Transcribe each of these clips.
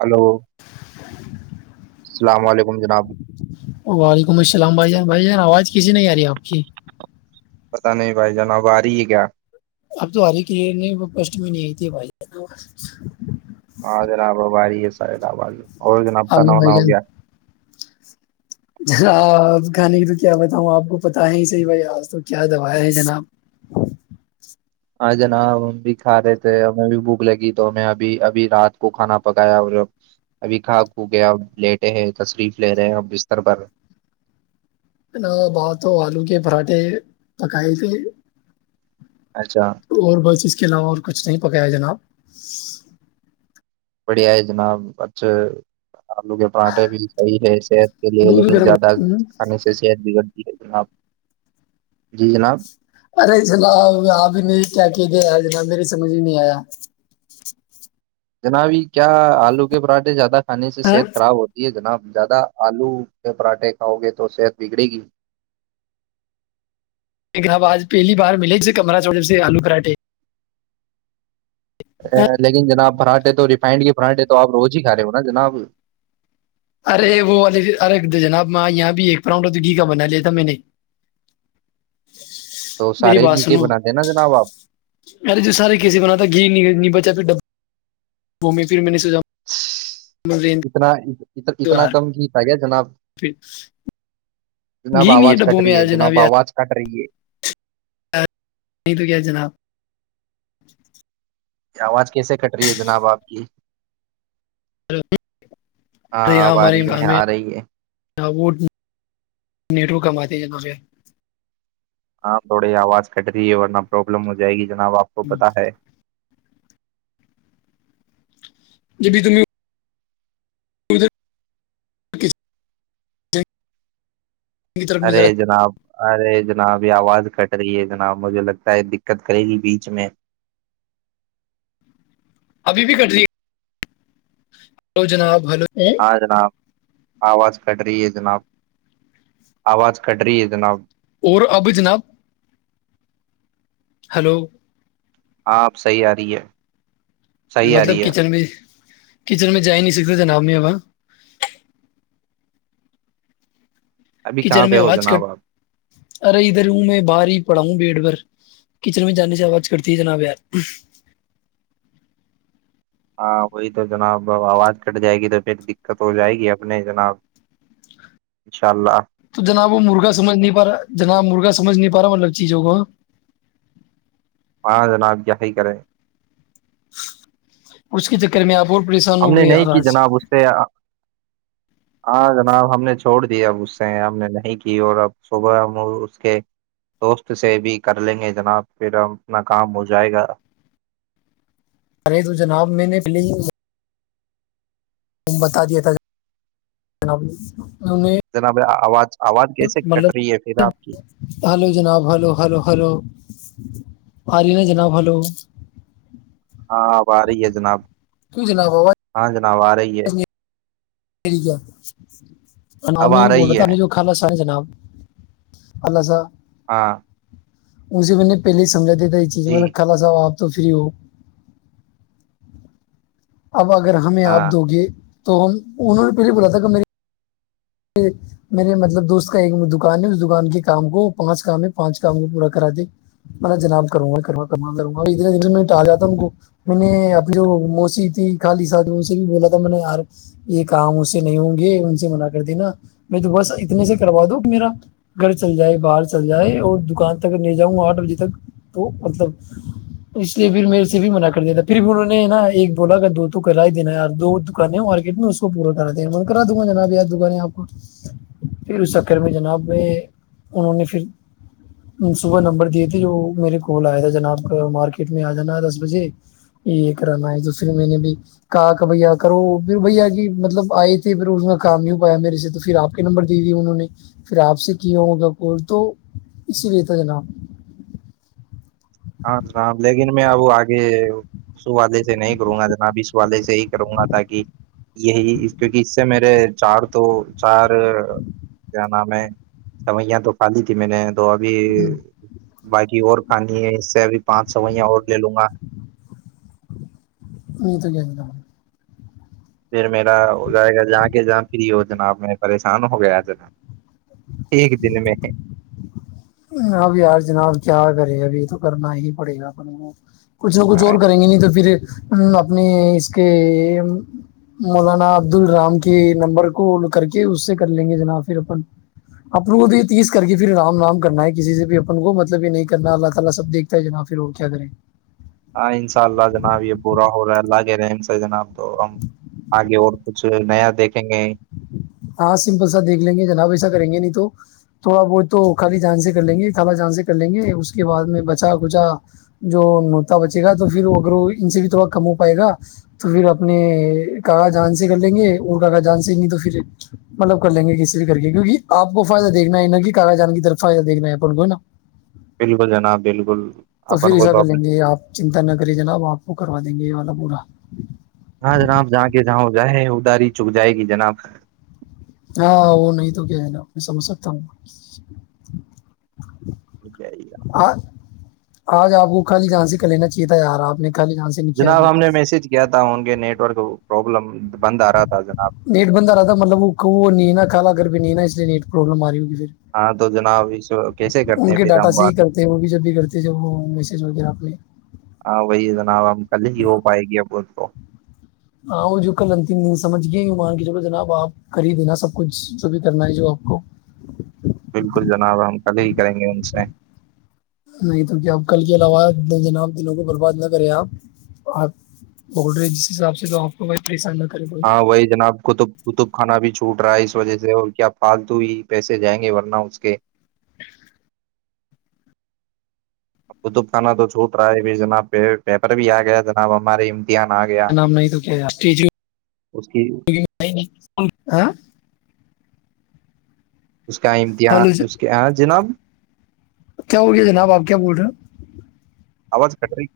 Hello السلام علیکم جناب وعلیکم السلام بھائی جان بھائی جان آواز کسی نہیں آ رہی آپ کی پتا نہیں بھائی جناب آ رہی ہے کیا اب تو ہاری کے لی نہیں پسٹ میں نہیں آئی تے بھائی ہ ج ر آاب باری [unintelligible] [inaudible] سید آواز اور جناب کھانا جان وانا بھائی ہو جان گیا جنا آپ کھانے کی تو کیا بتاؤں آپ کو پتاہ ہے صحی بھائی آج تو کیا دوایا ہے جناب ہاں جناب ہم بھی کھا رہے تھے ہمیں بھی بھوک لگی تو ہمیں ابھی ابھی رات کو کھانا پکایا اور ابھی کھا کھو گیا لیٹے ہیں تشریف لے رہے ہیں ا بستر پرھر ب تو آلو کے پراٹھے پکائے تھے اچھا تو اور بس اس کے علاوہ اور کچھ نہیں پکایا جناب السلام علیکم محترم بھائی جان آپ کو بھی مبارک ہو بڑھیا ہے جناب اچھا آلو کے پراٹھے بھی صحیح ہے صحت کے لیے دودھ لیکن گرم زیادہ ہوں۔ کھانے سے صحت ب گڑ ہے جناب جی جناب ارے چلا آپ بھی نہیں کیا کہ دے ج میری سمج ہی نہیں آیا جنابی کیا آلو کے پراٹھے زیادہ کھانے سے ہاں؟ صحت خراب ہوتی ہے جناب زیادہ آلو کے پراٹھے کاؤ گے تو صحت بگڑے گی ایک اب آج پہلی بار ملے ہیی کمرہ چوڑ جب سے آلو کراٹے لیکن جناب بھراٹے تو ریفائنڈ کے پررانڈے تو آپ روز ہی کھ رہے ہو نا جناب ارے وہے ارے جناباں یہاں بھی ایک پراؤنڈ تو گھی کا بنا لیا تھا میں نے تو میری سارے بات گھی کے سنو بناتے ہیں نا جناب آپ ارے جو سارے کیسے بنات تھا گھی نب جا پ ڈبا وہ میں پھر میں نے سجا اتنا اتنا کمتا گیا جنا فکس جناب آواز کٹ رہی ہے جناب آواز کٹ رہی ہے نہیں تو کیا جناب یہ آواز کیسے کٹ رہی ہے جناب آپ کی؟ ہاں اب آ رہی ہے آ رہی ہے ہ وہ نیٹرو کماتے ہیں جنا پیا ہاں تھوڑی آواز کٹ رہی ہے ورنہ پروابلم ہو جائے گی جناب آپ کو پتہ ہے جبھی تم ک ٹھ ارے جناب ارے جناب یہ آواز کٹ رہی ہے جناب مجھے لگتا ہے دقت کرے گی بیچ میں ابھی بھی کٹ رہی ہےو جناب ہلو ہاں جنااب آواز کٹ رہی ہے جناب آواز کٹ رہی ہے جناب اور اب جناب ہلو آپ صحیح آ رہی ہے صحیح آ مطلب رہی ہے کچن میں کچن میں جا ہی نہیں سکتے جناب میںبا السلام علیکم ابھی کہاں کچن میں پہ ہو آواز جناب کٹ آپ ارے ادھر ہوں میں باہر ہی پڑھا ہوں بیڈ بھر کچن میں جانے سے آواز کرتی ہے جناب یار ہاں وہی تو جناب آواز کٹ جائے گی تو پھر دقت ہو جائے گی اپنے جناب انشاء اللہ تو جناب وہ مرغا سمجھ نہیں پا رہا جناب مرغا سمجھ نہیں پا رہا مطلب چیزوں کو جناب یہیای کریں کے چکر میں آپ پریشان ہم ہو نے گئے یار نہیں کی آج جناب اس سے ہاں جناب ہم نے چھوڑ دییا اب اس سے ہم نے نہیں کی اور اب صبح ہم اس کے دوست سے بھی کر لیں گے جناب پھر ہم اپنا کام ہو جائے گا ارے تو جناب میں نے پہلے ہی ت بتا دیا تھا جب جنا میں آواز آواز کیسے مب کٹ رہی ہے پھر آپ کی ہلو جناب ہلو ہلو ہلو آ ن جناب ہلو ہاں آب آ رہی ہے جناب ت جناب ابج و رہی ہے ٹھیک ہے ہم اب آ رہی بولتا ہے نہیں جو خ س جناب اللہذا ہاں مے میں نے پہلے سے سمجا دیے تھا یہ چیز میں جی نے کا سب آپ تو فری ہو اب اگر ہمیں آپ ہاں دو گے تو ہم انہوں نے پہلے بولا تھا کہ میری میرے مطلب دوست کا ایک دکان ہے اس دکان کے کام کو پانچ کام ہے پانچ کام کو پورا کراتے م جناب کروں گا کر کروں گا اتنے میں ٹال جاتا کو میں نے اپنی جو موسی تھی خالی س ان سے بھی بولا تھا میں نے یار یہ کام اس سے نہیں ہوں گے ان سے م ا میں تو بس اتنے سے کروا دو میرا گھر چل جائے باہر چل جائے اور دکان تک نہیں جاؤں آٹھ بجے تک تو مطلب اس لیے پھر میرے سے بھی منع کر دیتا پھر بھی انہوں نے نا ایک بولا کہ دو تو کر دینا ار دو دکانیں مارکیٹ میں اس کو پورا کرا دینا م کرا دوں گا جناب یاد پھر اس چکر میں جناب میں انہوں نے پھر صبح نمبر دیے تھے جو میرے کال آیا تھا جناب مارکیٹ میں آ جانا ہے دس بجے یہ کرانا ہے تو پھر میں نے بھی کہا کہ بھیا کرو پ بھ کی مطلب آئے تھے پھر اس میں کام ی میرے سے تو پھر آپ کے نمبر دے دیے انہوں نے پھر آپ سے کیا ہوگا کال تو اسی لیے تھا جناب ہاں جنا لیکن میں اب آگے اسوالے سے نہیں کروں گا جناب اس والالے سے ہی کروں گا تاک یہی کیونکہ اس سے میرے چار تو چار کیا نام ہے سوئیاں تو خالی تھی میں نے تو ابھی باقی اور ہاں جی ابھی پانچ سو وہیا اور لے لوں گا نہیں تو کیاتا ہ پھر میرا جائے گا جا کے جان فری و جناب میں پریشان ہو گیا جذرا ایک دن میں ہے اب یار جناب کیا کرے ابھی تو کرنا ہی پڑے گا پر کو کچھ نہ کچھ ہاں اور کریں گے نہیں تو پھر اپنے اس کے مولانا عبدال رام کے نمبر کو کر کے اس سے کر لیں گے جنا پھر اپن اپن کو تو یہ تیس کر کے پھر رام رام السلام علیکم محترم بھائی جان آپ کو بھی مبارک ہو ہاں کہ رہے سر جناب تو ہم آگے اور کچھ نیا دیکھیں گے ہاں سمپل سا دیکھ لیں گے جناب ایسا کریں گے نہیں تو تھوڑا بہت تو خالی جان سے خالا جان سے کر لیں گے اس کے بعد میں بچا کچا جو نوتا بچے گا تو پھر اگر ان سے بھی تھوڑا کم ہو پائے گا تو پھر اپنے خالہ جان سے کر لیں گے اور خالہ جان سے نہیں تو پھر مطلب کر لیں گے کسی بھی کر کے کیونک آپ کو فائدہ دیکھنا ہے نا کہ خالہ جان کی طرف فائدہ دیکھنا ہے اپن کو نا بالکل جناب بالکل تو پھر اپن کو ایسا کر لیں اپنے گے آپ چنتا نہ کرے جناب آپ کو کروا دیں گے والا [inaudible] ہاں جناب آپ جہاں کے جہاں ہو جائے ہے داری چک جائے گی جناب ہاں وہ نہیں تو کیا ہے نا میں سمجھ سکتا ہوں [inaudible] آج آپ کو خالی جان سے کر لینا چاہے تھا یار آپ نے خالی جان سے نہیں کیا جناب ابھی ہم نے میسج کیا تھا ان کے نیٹ ورک پروابلم نیٹ بند ا رہا تھا مطلب وہ کو نہیں ہے نہ خالہ گھر پر نہیں ہےنا اس لیےنیٹ پرابلم آ رہی ہے ہاں تو جناب اس کیسے کرتے ان ہیں کے پھر ڈاٹا ہم سے ہی بات کرتے ہیں وہ بھی جب بھی کرتے ہیں جب وہ میسج وغیرہ اپنے ہاں وہی جناب ہم کل ہی ہو پائے گی اب وہ تو ہاں وہ جو کل انتم نہیں سمجھ گئے مان کے چلو جناب آپ کر ہی دینا سب کچھ جو بھی کرنا ہے جو آپ کو بالکل جناب ہم کل ہی کریں گے ان سے نہیں تو کیا آپ کل کے علاوہ جناب دینوں کو برباد نہ کریں آپ آپ بول رہے جس حساب سے تو آپ کو کو پریشان نہ کرے کوئی ہاں وہی جناب کطب کطب خھانا بھی چ فوٹ رہا ہے اس وجہ سے اور کیا فالتو ہی پیسے جائیں گے ورنہ اس کے قطب خانہ تو چھوٹ رہا ہے ب جناب پ پیپر بھی آ گیا جناب ہمارے امتحان آ گیا نام نہیں تو کیا اس کی اس کا امتحان ہلو اس کے ہاں جناب کیا ہو گیا جناب آپ کیا بول رہے ہو آواز کٹ رہی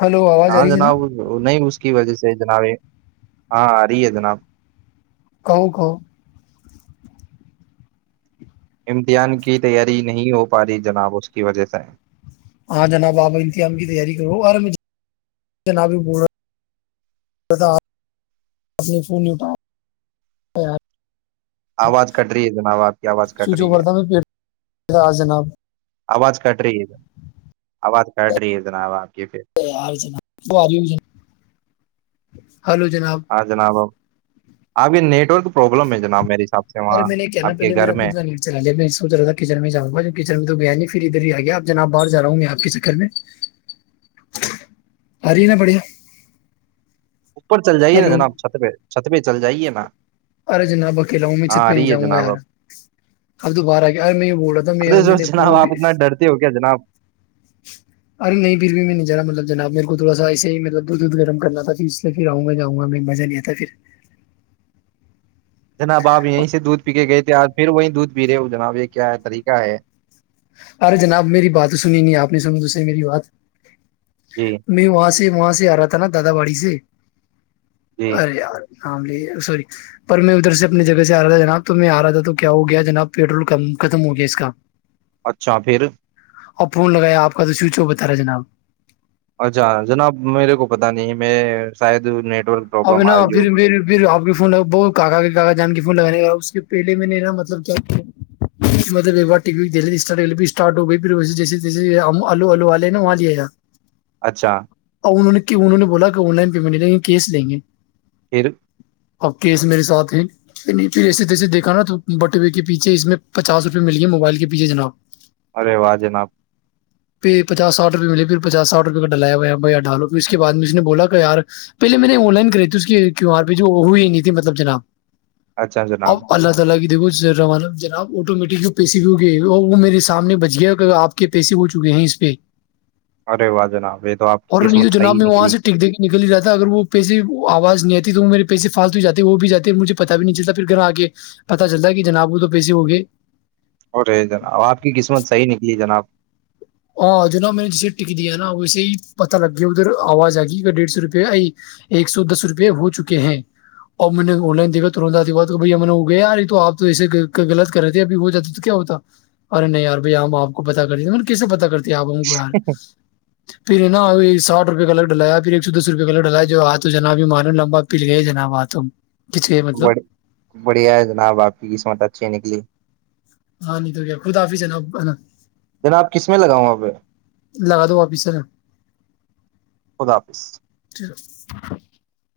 ہلو آواز آ ہاں رہی ہے جناب نہیں اس کی وجہ سے جناب ہاں ا رہی ہے جناب کہوں کہوں امتحان کی تیاری نہیں ہو پا رہی جناب اس کی وجہ سے ہاں جناب آپ اامتحان کی تیاری کرو اور میں جناب ہی بول رہا فونٹا آواز کٹ رہی ہے جناب آپ کی آواز کٹ سوئچ رہی اوور ہے تھا میں پیٹ تھا آج جناب آواز کٹ رہی ہے آواز کٹ رہی ہے جناب آپ کی پھر [unintelligible] ہاں جناب آ پھر نیٹ ورک پرابلم ہے جناب میرے حساب سے ارے وہاں میں نے کیا نا آپ کے پہے گھر میرا میں خود نیٹ چلا لیا میں سوچ رہا تھا کچن میں جاؤں گا کچن میں تو گیا نہیں پھر ادھر ہی آ گیا جناب باہر جا رہا ہوں میں آپ کے چکر میں آ رہی ہے نا بڑھیا اوپر چل جائیے نا ہلو جناب چھت پہ چھت پہ چل جائیے نا ارے جناب اکیلا ہوں میں ہاں چھت پہ آ نہیں رہی ہے جاؤں گا جناب یار اب اب دوبارہ آ گیارے میں یہ بول رہا تھا ارے سر میں جناب فون بھی آپ اتنا ڈرتے ہو کیا جناب ارے نہیں پھر بھی میں نہیں جانا مطلب جناب میرے تھوڑا ایسے مطلب دھ گرم کرنا تھا ج اس پھر آؤںا ہا میں مزہ نہیں آتا پھر جناب آپ یہیں سے دودھ پی کے گئے تھے آج پھر وہیں دودھ پیرے جناب یہ کیا طریقہ ہے ارے جناب میری بات سنی نہیں آپ نے سنو دوسے میری بات جی یں وہاں سے سے وہاں سے آ رہا تھا نا دادا باڑی سے جی ار ن لی سوری پر میں ادھر سے اپنی جگہ سے آ رہا تھا جناب تو میں آ رہا تھا تو کیا ہو گیا جناب پیٹرول کم ختم ہو گیا اس کا اچھا پھر اور فون لگایا آپ کا تو سویچو بتا رہا جناب اچھا جناب میرے کو پتا نہیں میں شاید نی ابھی نا پھر پھر آپ کے فون ب کا کاا جان کے فون لگے کا پہلے میں نے نا مطلب کیا کیا کہ مطلب ایک بار وی د اسارٹ ہو گئی پھری جیسے جیسے آلو آو والے ہیں نا وہاں لیاا اچھا اور انہوں نے انہوں نے بولا کہ آن لائن پیمنٹیں لیں گے پھر اب کیس میرے ساتھ جسے تیسے دیکھ نا تو بٹوے کے پیچھے اس میں پچاس روپے مل گیے موبائل کے پیچھے جناب ارے واہ جناب پھر پچاساٹ روپئے مے پھر پچاساٹ روپئے کا ڈایا بھیا ڈالو پھر اس کے بع میں اس نے بولا کہ یار پہے میں نے آن لائن کری تھی اس کیو آر پی جو ہوئی نہیں تھی مطلب جناب اچھا جناب السلام علیکم محترم بھائی جان آپ کو دیکھو سر روانہ جناب آٹومیٹک جو پیسے بھی ہوگئے وہ میرے سامنے بچ گیا آپ کے پیسے ہو چکے ہیں اس پہ ارے واہ جناب یہ تو آپ اور کی نہیں تو قسمت جناب صحیح میں وہاں نکلی سے ٹک دے کے نکل ہی رہا تھا اگر وہ آواز نہیں آتی تو وہ میرے پیسے فالٹ بھی جاتے ہیں وہ بھی جاتے مجھے پتتا بھی نہیں چلتا پھر گھر آگ پتا چلتا ہے کہ جناب وہ تو پیسے ہوگئے ہو رہے جناب آپ کی قسمت صحیح نکلی ہے جناب ہاں جو ن میں نے جسے ٹک دیا نا ویسے ہی پتتا لگ گیا ادھر آواز آ گی ڈیڑھ سو روپے ا ایک سو دس روپے ہو چکے ہیں اب میں نے آن لائن دیکھا ت ب وہ گیا تو آپ تو ایسے لط کر رہے تھے ابھی ہو جاتی تو کیا ہوتا ارے نہیںیار بھائی ہم آپ کو پتا کر رہ تھے کیے پتا کرتے آپ کو یار پھر نا ساٹھ روپئے کا لگ ڈلایا پھر ایک سو دس روپئے کلو ڈلایا جو آ تو جناب مانو لمبا پل گیا جناب آ ہ ب بڑھیا ہے جناب آپ کی قسمت اچھی نکلی ہاں نہیںی تو گ خود آفیس ہے ن اا جناب کس میں لگاؤں وہ پہ لگا دو واپسرا خدافظ ج